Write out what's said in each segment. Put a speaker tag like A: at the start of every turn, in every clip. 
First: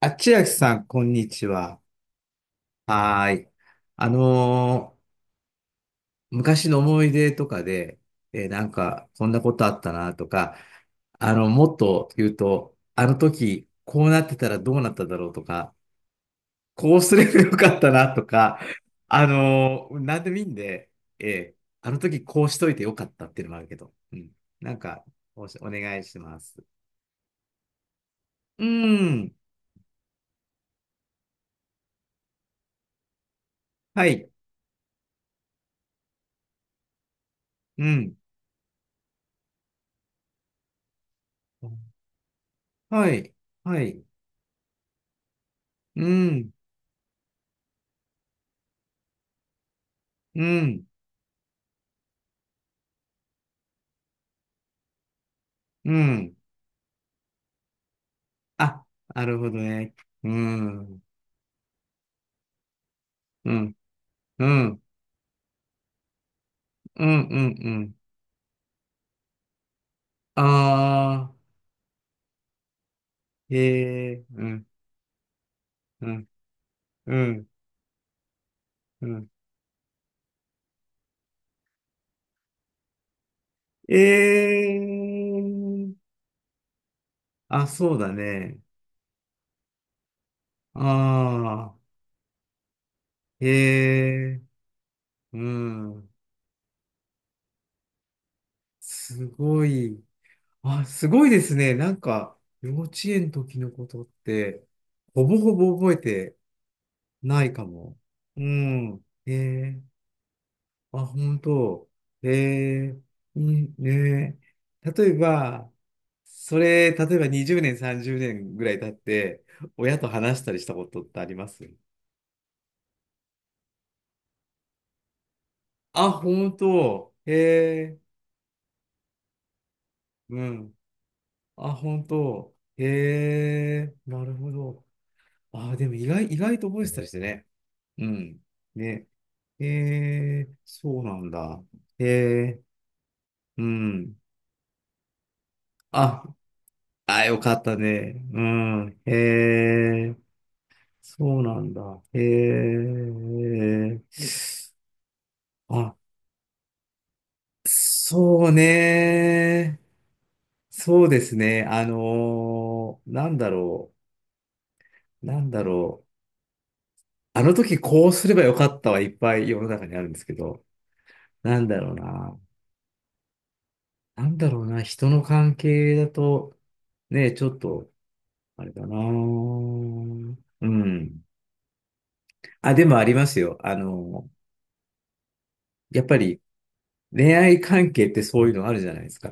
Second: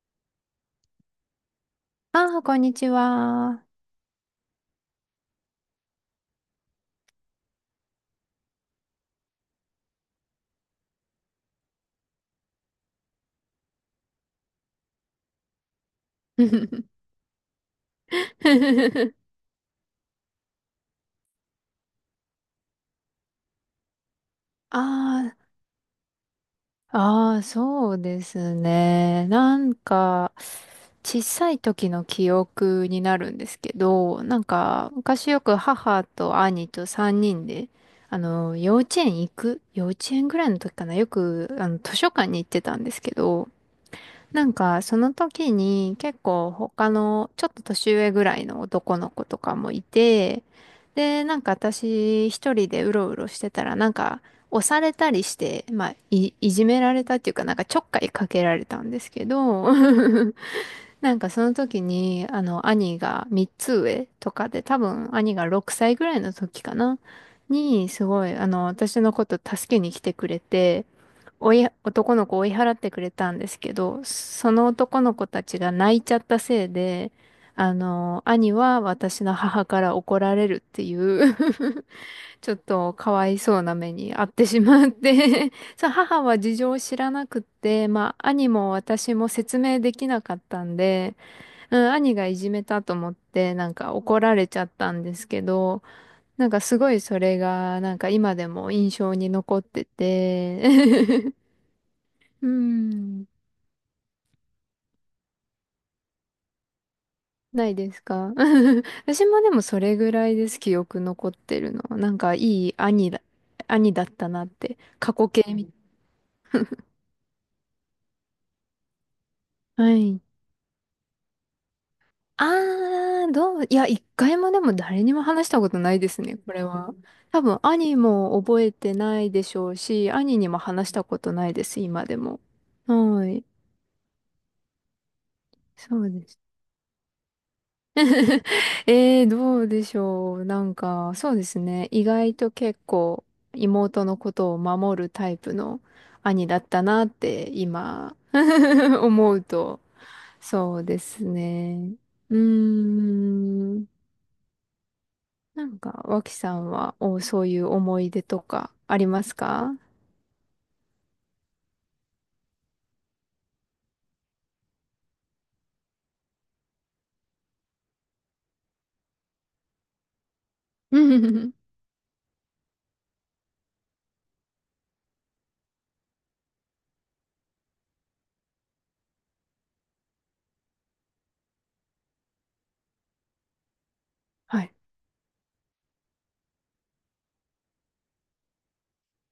A: あ、千秋さん、こんにちは。
B: ああ、こんにち
A: はーい。
B: は。
A: あのー昔の思い出とかで、なんか、こんなことあったなとか、あの、もっと言うと、あの時、こうなってたらどうなっただろうとか、こうすればよかったなとか、なんでもいいんで、あの時こうしといてよかったっていうのもあるけど、うん。なんか、
B: あ
A: お願いします。
B: あ、ああ、そうです
A: う
B: ね。
A: ん。
B: なんか、小さい時の記憶になるんですけ
A: は
B: ど、
A: い。
B: なんか、昔よく母と兄と3人で、
A: うん。
B: あの、幼稚園ぐらいの時かな、よく、あの、図書館に行ってたんです
A: は
B: け
A: い。
B: ど、
A: はい。
B: なんか、その時に
A: う
B: 結構
A: ん。
B: 他のちょっと年上ぐらいの男の子とかもいて、
A: うん。
B: で、なんか私一人でうろうろしてたら、なんか押されたりして、まあ、
A: うん。
B: いじめられたっていうか、なんかちょっかいかけられた
A: あ、
B: んですけ
A: なるほど
B: ど、
A: ね。う ん。
B: なんかその時に、あの、兄が3
A: う
B: つ
A: ん。
B: 上と
A: う
B: かで、多
A: ん。
B: 分兄が6歳ぐらいの時かな、
A: うん。うん。う
B: に、
A: ん。
B: すごい、あの、私のこと助けに来てくれて、
A: あ
B: 男の子を追い払ってくれたんで
A: ー。
B: すけど、
A: へえー。う
B: そ
A: ん。
B: の男の子たちが泣い
A: う
B: ちゃっ
A: ん。
B: たせいで、
A: うん。
B: あの、兄は
A: う
B: 私
A: ん
B: の母から怒られるっていう ちょっとかわいそうな目
A: え
B: に遭ってしまって そう、
A: ー。
B: 母は事情を知らなくっ
A: あ、
B: て、
A: そうだ
B: まあ、兄
A: ね。
B: も私も説明できなかったんで、
A: あ
B: うん、兄がいじめたと思っ
A: ー。
B: て、なんか怒
A: へ
B: ら
A: え
B: れちゃったんです
A: ー。う
B: けど、
A: ん。
B: なんかすごいそれが、なんか今でも印象
A: す
B: に残っ
A: ご
B: て
A: い。あ、すごい
B: て、
A: ですね。なんか、
B: う
A: 幼稚
B: ん、
A: 園の時のことって、ほぼほぼ覚えてないか
B: ないで
A: も。
B: すか？
A: うん。
B: 私
A: え
B: もでもそ
A: ー。
B: れぐらいです、記
A: あ、
B: 憶残っ
A: 本
B: てるの。
A: 当。
B: なん
A: え
B: かいい
A: え、
B: 兄だ、
A: いい
B: 兄だった
A: ね。
B: なって、
A: 例え
B: 過去形
A: ば、
B: み、
A: それ、例えば20年、30年ぐらい経って、
B: は
A: 親と
B: い。
A: 話したりしたことってあります？
B: いや、一回もでも誰にも話したことないで
A: あ、
B: すね、こ
A: 本
B: れは。
A: 当。え
B: 多分、兄
A: え、
B: も覚えてないでしょうし、兄
A: う
B: にも
A: ん。
B: 話したことないで
A: あ、
B: す、
A: 本
B: 今でも。
A: 当。え
B: はい。
A: え、なるほど。あ、でも
B: そ
A: 意
B: う
A: 外、
B: で
A: 意
B: す。
A: 外と覚えてたりしてね。うん。ね。
B: ど
A: え
B: うでしょう。
A: え、
B: なん
A: そう
B: か、
A: なん
B: そうです
A: だ。
B: ね。意
A: え
B: 外と
A: え、
B: 結構、
A: う
B: 妹
A: ん。
B: のことを守るタイプの
A: あ、
B: 兄だったなっ
A: あ、よ
B: て、
A: かった
B: 今、
A: ね。う ん。え
B: 思うと。
A: え。
B: そうです
A: そうなんだ。
B: ね。
A: へ
B: うーん。
A: え。
B: なん
A: あ、
B: か、脇さんは、そういう思い出と
A: そう
B: かありますか？
A: ね。そうですね。なんだろう。なんだろう。あの時こうすればよかったはいっぱい世の中にあるんですけど、
B: うんうんうん
A: なんだろうな。なんだろうな。人の関係だと、ね、ちょっと、あれだな。うん。あ、でもありますよ。
B: はい。
A: やっぱり恋愛関係ってそういうのあるじゃないですか。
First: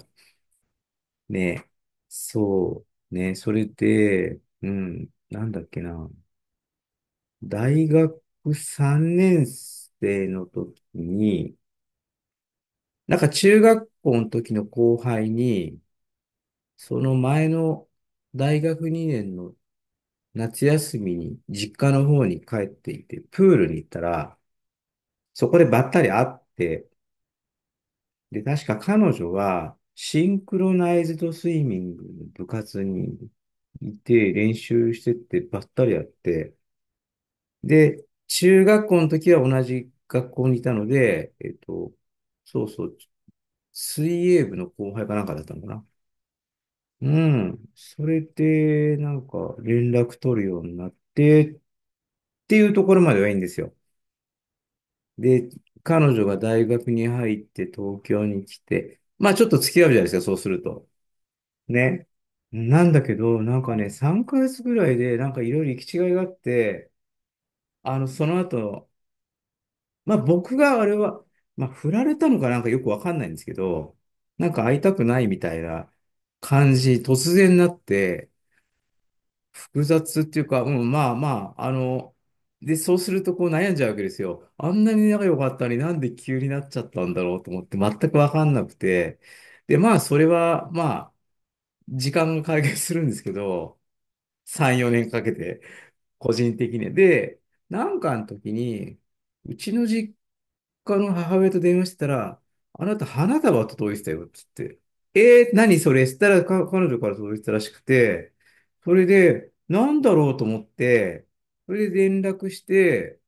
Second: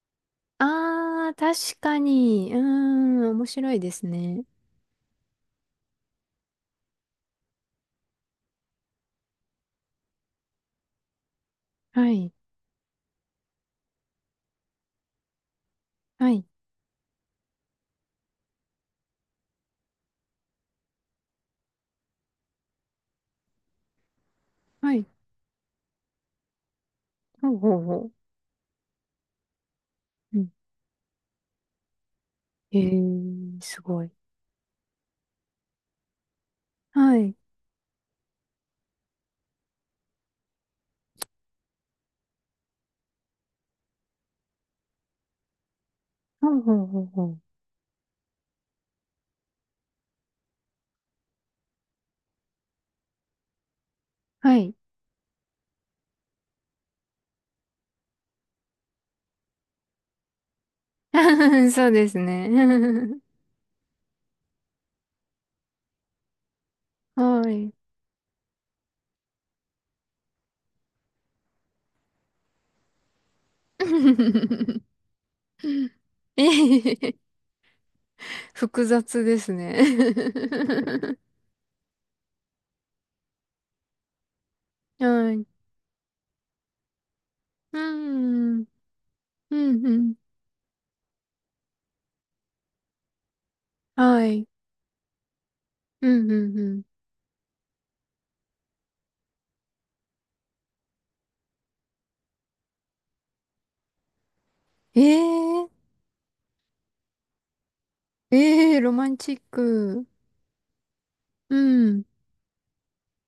B: あー、
A: ね、
B: 確かに。うー
A: そう
B: ん、
A: ね、
B: 面
A: それ
B: 白いです
A: で、
B: ね。
A: うん、なんだっけな、大学3年生の時に、
B: はい。
A: なんか中学校の時の後輩に、
B: はい。
A: その前の大学2年の夏休みに実家の方に帰っていて、プールに行ったら、
B: はい。
A: そこでばったり会って、
B: ほうほうほ
A: で、確か彼女は、シ
B: う。
A: ン
B: うん。
A: クロナイズドスイミングの部
B: へ
A: 活に
B: ー、す
A: い
B: ごい。
A: て、練習してってばったりやって、
B: はい。
A: で、中学校の時は同じ学校にいたので、そうそう、水泳部の後輩かなんかだったのかな。
B: ほうほうほう
A: う
B: ほう。
A: ん。それで、なんか、連絡取るようになって、っていうところまではいいんですよ。
B: はい。
A: で、彼女が大学に入って東京に来て、まあちょっと付き合うじゃないですか、そうすると。
B: そう
A: ね。
B: です
A: なんだ
B: ね。
A: けど、なんかね、3ヶ月ぐらいで、なんかいろいろ行き違いがあって、
B: はい。
A: その後、まあ僕があれは、まあ振られたのかなんかよくわかんないんですけど、なんか会い たくないみたいな
B: え
A: 感
B: へ
A: じ、突
B: へ
A: 然なって、
B: 複雑ですね。
A: 複雑っていうか、うん、まあ まあ、で、そうするとこう悩んじゃうわけですよ。あんなに仲
B: は
A: 良
B: い。
A: かったのになんで急になっちゃったんだろうと思って、
B: う
A: 全くわかんな
B: ん。
A: くて、
B: う
A: で、
B: ん、
A: ま
B: う
A: あ
B: ん。
A: それは、まあ、時間が解決するんですけど、
B: はい。
A: 3、4年かけて、
B: うん
A: 個
B: う
A: 人
B: んう
A: 的
B: ん。
A: に。で、なんかの時に、うちの実家の母親と電話してたら、あなた花束届いてたよって言っ
B: え
A: て、えー、
B: え
A: 何それしたらか彼女から届いてたらしくて、
B: ええロ
A: それ
B: マンチッ
A: で、なん
B: ク。
A: だろうと思って、
B: う
A: それ
B: ん、
A: で連絡して、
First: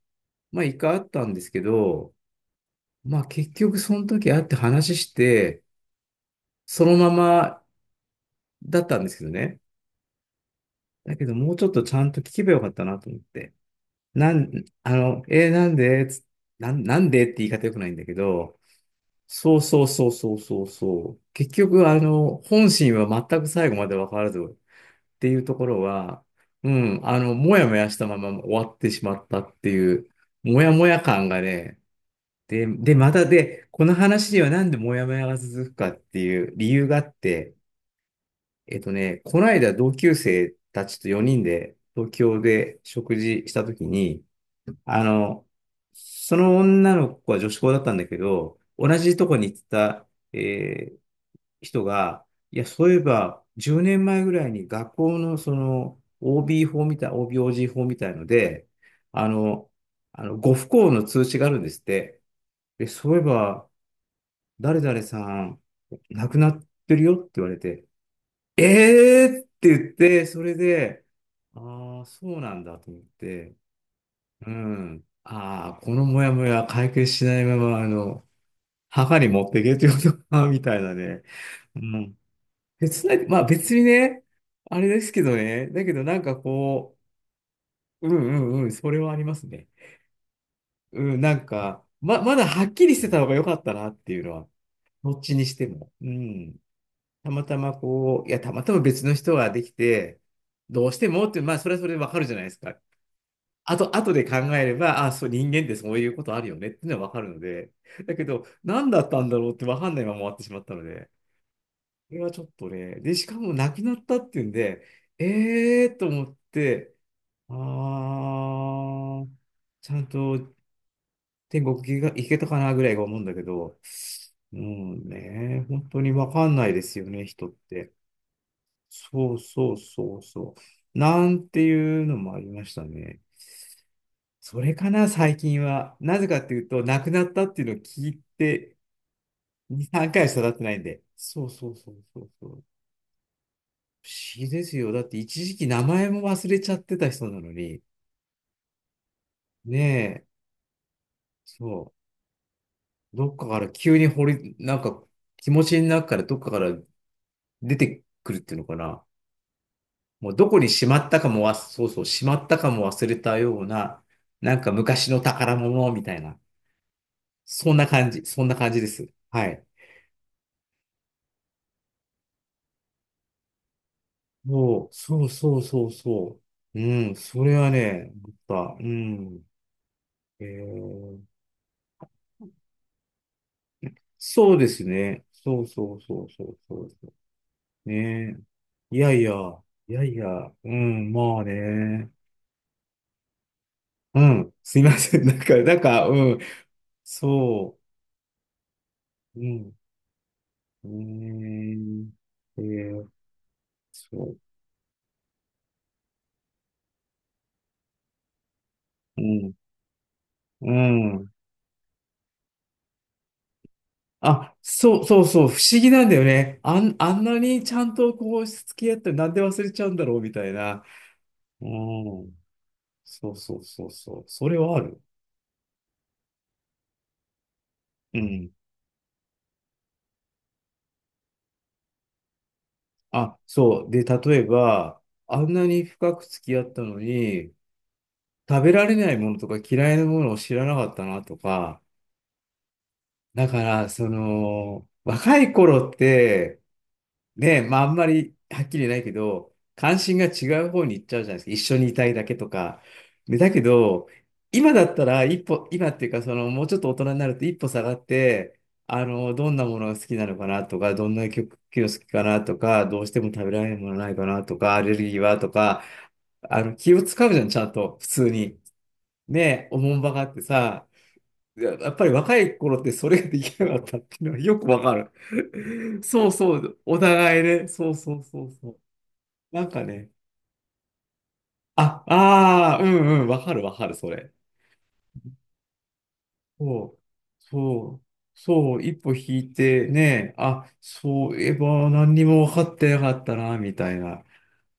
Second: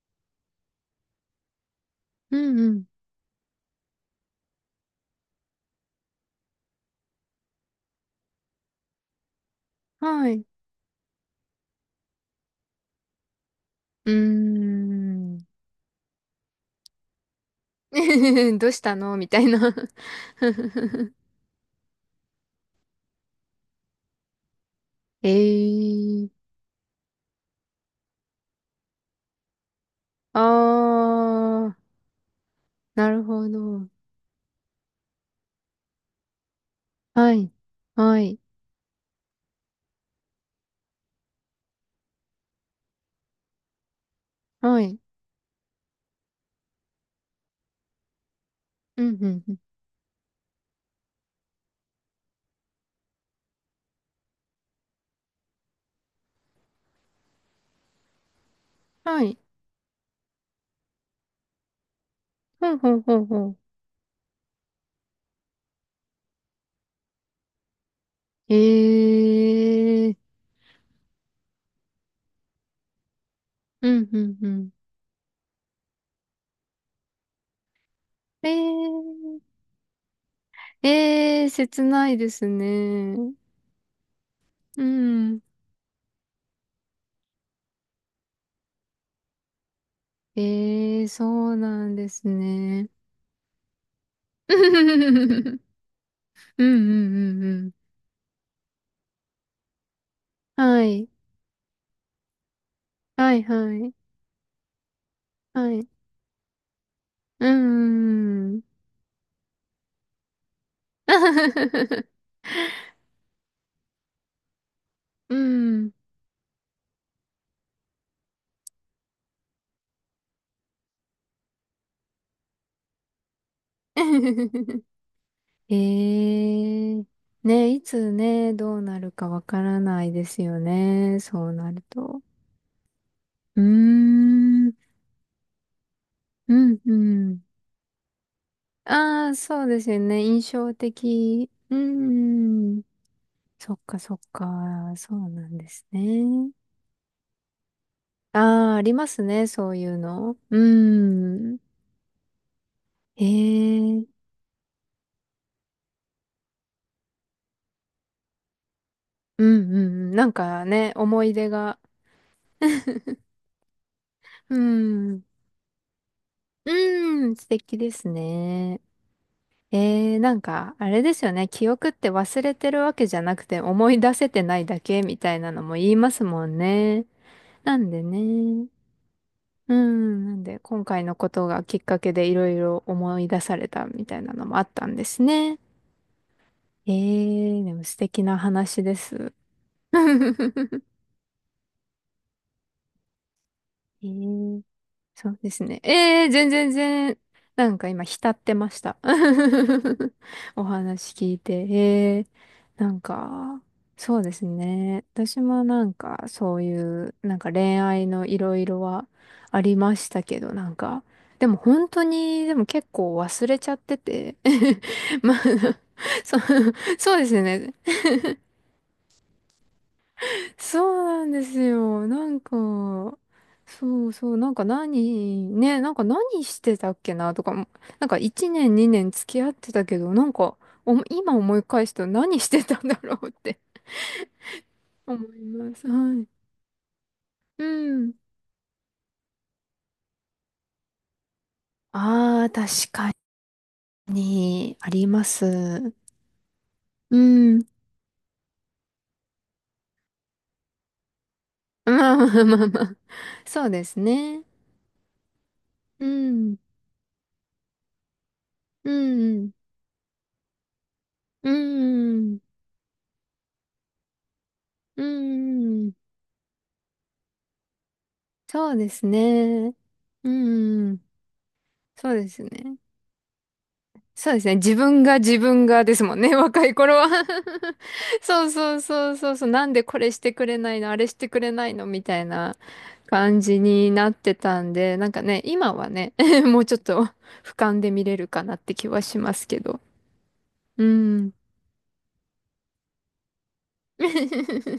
A: まあ一回会ったんですけど、
B: うんうん。
A: まあ結局その時会って話して、そのままだったんですけどね。
B: はい。
A: だけどもうちょっとちゃんと聞けばよかったなと思って。
B: う
A: なん、あの、
B: ーん。
A: えーなんでつなん、なんでって言い方良くないんだけど、
B: どうしたのみたい
A: そう
B: な
A: そうそうそうそうそう。結局、本心は全く最後まで分からずっていうところは、
B: ええ
A: うん、もやもやしたまま終わってしまったっていう、
B: あ
A: もやもや感が
B: あー、
A: ね、で、
B: な
A: ま
B: る
A: た
B: ほ
A: こ
B: ど。
A: の話にはなんでもやもやが続くかっていう理由があっ
B: はい、
A: て、
B: はい、
A: この間同級生たちと4人で東京で食事したときに、
B: はい。
A: あの、その女の子は女子校だったんだけど、同
B: うんう
A: じとこ
B: ん
A: に
B: うん。
A: 行ってた、えー人が、いや、そういえば、10年前ぐらいに学校のその OB 法みたい、OB/OG 法みたいので、
B: は
A: あ
B: い。
A: の、ご不幸の通知があるんですって。
B: ほう
A: で、
B: ほう
A: そう
B: ほ
A: いえ
B: うほう。
A: ば、誰々さん、亡くなってるよって言われて、えーって言っ
B: え
A: て、
B: え
A: それで、ああ、そうなんだと思って、
B: うんうんう
A: う
B: ん。
A: ん。ああ、このモヤモヤ解決しないまま、
B: え
A: 墓に持っ
B: え
A: ていけということか、みたいなね。
B: ええ
A: う
B: 切ない
A: ん。
B: ですね。
A: まあ別にね、あ
B: う
A: れですけど
B: ん。
A: ね、だけどなんかこう、うんうんうん、それはありますね。
B: ええ
A: うん、
B: そ
A: なん
B: う
A: か、
B: なんで
A: ま、
B: す
A: まだはっき
B: ね。
A: りしてた方が良かったなっていうのは、
B: うんう
A: どっちにしても。うん。
B: んう
A: た
B: ん
A: ま
B: う
A: た
B: ん。
A: まこう、いや、たまたま別の人ができて、
B: は
A: どうして
B: い。
A: もって、まあそれはそれでわかるじゃないですか。
B: はいは
A: あ
B: い。
A: と、後で考えれば、あ、そう、人間っ
B: は
A: て
B: い。
A: そういうことあるよねっていうのはわかるの
B: う
A: で、だけど、
B: ん。うん。
A: 何だったんだろうってわかんないまま終わってしまったので、これはちょっとね、で、しかも亡くなったっていうんで、
B: う
A: え
B: ん。
A: ーと思って、あー、ちゃんと天国行けたかなぐらいが思うんだけど、う んね、本当にわ
B: え
A: かんないです
B: えー。
A: よね、人っ
B: ね、い
A: て。
B: つね、どうなるか
A: そう
B: わか
A: そう
B: らない
A: そう
B: です
A: そ
B: よ
A: う。
B: ね。
A: なん
B: そう
A: て
B: なる
A: いうの
B: と。
A: もありましたね。
B: うー
A: そ
B: ん。
A: れかな、最近は。なぜかって
B: う
A: いう
B: ん、
A: と、
B: う
A: 亡くなった
B: ん。
A: っていうのを聞いて、
B: ああ、そうで
A: 2、
B: すよ
A: 3
B: ね。
A: 回しか経
B: 印
A: ってな
B: 象
A: いんで。そう
B: 的。
A: そ
B: う
A: う
B: ー
A: そうそうそう。
B: ん。そっか
A: 不
B: そっ
A: 思議ですよ。
B: か。
A: だっ
B: そ
A: て
B: う
A: 一
B: な
A: 時
B: ん
A: 期
B: で
A: 名
B: す
A: 前も忘
B: ね。
A: れちゃってた人なのに、
B: ああ、ありますね。そ
A: ね
B: ういう
A: え、
B: の。うーん。
A: そう、
B: へ
A: どっかから
B: え、
A: 急
B: う
A: に
B: ん
A: なんか気持ちの中からどっかから出てくるっていうのかな。
B: うんうん。な
A: も
B: ん
A: うどこ
B: か
A: にし
B: ね、
A: まった
B: 思
A: か
B: い
A: も
B: 出
A: わ、
B: が。
A: そうそう、しまったかも忘れたような、な
B: う
A: んか昔の
B: ん。
A: 宝物みたいな、
B: うん、素
A: そん
B: 敵
A: な
B: です
A: 感じ、そんな感じ
B: ね。
A: です。はい。
B: なんか、あれですよね。記憶って忘れてるわけじゃなくて思い出せてないだ
A: そう、
B: けみ
A: そう
B: たいな
A: そう
B: のも
A: そ
B: 言
A: う
B: います
A: そ
B: もん
A: う。
B: ね。
A: うん、それは
B: なんで
A: ね、思
B: ね。
A: った。うん。
B: うん。なん
A: え
B: で、今回の
A: ー、
B: ことがきっかけでいろいろ思い出されたみたいなの
A: そ
B: も
A: う
B: あ
A: で
B: っ
A: す
B: たんです
A: ね。
B: ね。
A: そうそうそうそうそうそ
B: でも
A: う。ね
B: 素敵な話で
A: え。いやいや、
B: す。
A: い やいや、
B: え
A: うん、まあね。うん、
B: ー
A: すいません。
B: そ
A: なん
B: うで
A: か、
B: す
A: なん
B: ね。
A: か、う
B: ええー、
A: ん、
B: 全然全然、なん
A: そ
B: か今浸ってました。
A: う、うん、
B: お話聞いて。
A: ね
B: ええ
A: え、
B: ー、なん
A: ー、
B: か、そう
A: そ
B: で
A: う、
B: すね。私もなんか、そういう、なんか恋愛のいろいろは
A: うん、
B: ありましたけど、な
A: う
B: んか、
A: ん。
B: でも本当に、でも結構忘れちゃってて。
A: あ、そうそ う
B: まあ、
A: そう、不思議なんだよ
B: そう、
A: ね。あん、あ
B: そう
A: ん
B: で
A: な
B: す
A: にち
B: ね。
A: ゃんとこう、付き合ってなんで忘れちゃうんだろうみたいな。
B: そうなんです
A: う
B: よ。な
A: ん。
B: んか、
A: そうそうそう
B: そう
A: そう。
B: そう、
A: そ
B: なん
A: れ
B: か
A: はある。
B: 何、ね、なんか何してたっけなとかも、なん
A: う
B: か1
A: ん。
B: 年2年付き合ってたけど、なんか、今思い返すと何してたんだろうっ
A: あ、
B: て
A: そう。で、例えば、
B: 思
A: あ
B: い
A: んな
B: ま
A: に
B: す。は
A: 深く
B: い。
A: 付き合ったのに、
B: うん。
A: 食べられないものとか嫌いなものを知らなかったなとか、
B: ああ、確か
A: だから、
B: に、ありま
A: 若い頃っ
B: す。
A: て、
B: う
A: ねえ、
B: ん。
A: まああんまりはっきり言えないけど、関心が違う方に行っちゃうじゃないですか。一緒にいたい
B: まあ
A: だ
B: ま
A: け
B: あ
A: と
B: まあ
A: か。
B: まあ。
A: でだけ
B: そうです
A: ど、
B: ね。
A: 今だったら一歩、今っ
B: う
A: ていうか、
B: ん。
A: もうちょっと大人になると一歩下がって、
B: う
A: ど
B: ん。
A: んなものが好きなのかなとか、どんな
B: う
A: 曲が好きかな
B: ん。
A: とか、どうしても食べられるものないかなとか、アレル
B: う
A: ギーはとか、
B: ん。うん
A: 気を使うじゃん、ちゃんと、普通に。
B: そうです
A: ねえ、
B: ね。
A: おもんばか
B: う
A: ってさ、
B: ん。
A: いや、やっぱり
B: そうで
A: 若
B: す
A: い
B: ね。
A: 頃ってそれができなかったっていう
B: そ
A: の
B: う
A: は
B: ですね。
A: よく
B: 自
A: わか
B: 分
A: る。
B: が自分がで すもん
A: そう
B: ね。
A: そ
B: 若い
A: う、
B: 頃
A: お
B: は
A: 互いね。そうそ うそ
B: そ
A: う
B: う
A: そ
B: そ
A: う。
B: うそうそうそう。
A: な
B: な
A: ん
B: んで
A: か
B: こ
A: ね、
B: れしてくれないの、あれしてくれないのみ
A: あ、
B: たいな
A: ああ、うんうん、
B: 感
A: わか
B: じ
A: るわか
B: に
A: る、そ
B: なっ
A: れ。
B: てたんで、なんかね、今はね、もうちょっ
A: そう、
B: と俯瞰で
A: そう、
B: 見れるかなって
A: そう、
B: 気
A: 一
B: は
A: 歩
B: しま
A: 引
B: す
A: い
B: けど。
A: てね、あ、
B: う
A: そ
B: ん。
A: ういえば何にも分かってなかったな、みたいな。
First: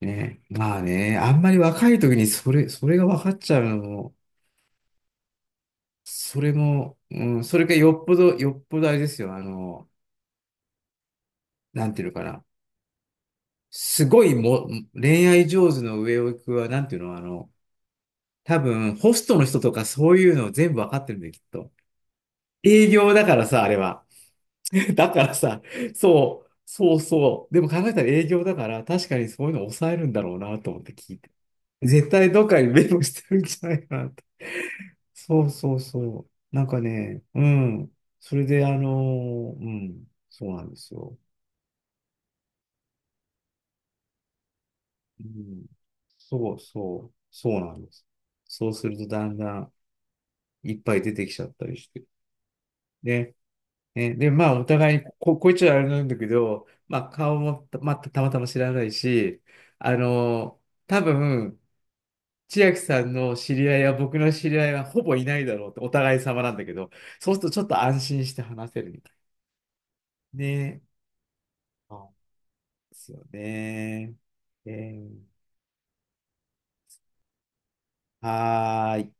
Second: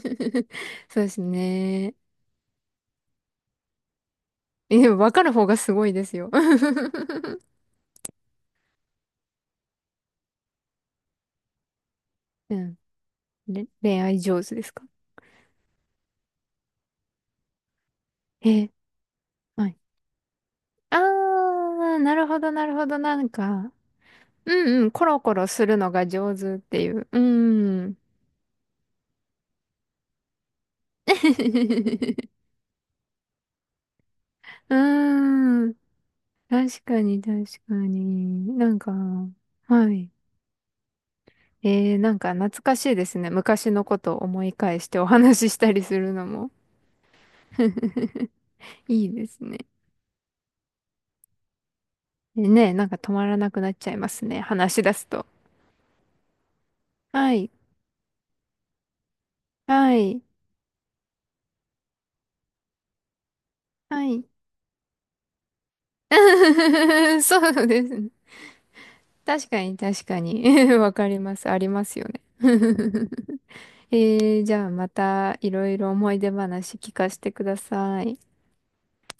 A: ね、まあ
B: そうで
A: ね、
B: す
A: あんまり若
B: ね。
A: い時にそれが分かっちゃうのも、
B: え、わかる方がすごいですよ。
A: それも、うん、それがよっぽど、よっぽどあれですよ、なんていうのかな。
B: うん。恋
A: す
B: 愛
A: ごい
B: 上手で
A: も、
B: すか？
A: 恋愛上手の上を行くは、なんていうの、多
B: え、
A: 分、ホストの人
B: は
A: と
B: い。
A: かそういうの全部わかってるんだよ、きっと。
B: なるほど、なるほ
A: 営
B: ど、
A: 業
B: な
A: だ
B: ん
A: からさ、あ
B: か。
A: れは。
B: うんうん、コ
A: だ
B: ロ
A: から
B: コロ
A: さ、
B: するのが上
A: そう、
B: 手ってい
A: そう
B: う。う
A: そう。でも考え
B: ん。
A: たら営業だから、確かにそういうの抑えるんだろうなと思って聞いて。絶対 どっかにメモしてるんじゃないかなと。そう
B: うん。
A: そうそう。なんか
B: 確かに、
A: ね、
B: 確
A: う
B: か
A: ん。それ
B: に。
A: で、
B: なんか、
A: う
B: は
A: ん、
B: い。
A: そうなんですよ。
B: なんか懐かしいですね。昔のことを思い返してお
A: う
B: 話しし
A: ん、
B: たりするのも。
A: そうそう、そうなんです。そうする
B: い
A: と
B: い
A: だ
B: で
A: ん
B: す
A: だ
B: ね。
A: ん、いっぱい出てきちゃったりして。
B: ねえ、なんか止ま
A: で、
B: らなくなっちゃいま
A: ね、
B: す
A: で、
B: ね。
A: まあ、お
B: 話し出
A: 互いに、
B: すと。
A: こいつはあれなんだけど、まあ、
B: は
A: 顔
B: い。
A: もた、まあ、たまたま知らないし、あ
B: はい。
A: の、多分、千秋さんの知り合いや
B: は
A: 僕
B: い。
A: の知り合いはほぼいないだろうってお互い様なんだけど、そうする
B: そ
A: とちょ
B: う
A: っと
B: です
A: 安
B: ね。
A: 心して話せるみたい。
B: 確かに、確かに。
A: ね。
B: わかります。ありますよ
A: そ
B: ね。
A: うですよ ね。
B: じゃ
A: え
B: あま
A: ー
B: たいろいろ思い出話聞かせてください。
A: はーい。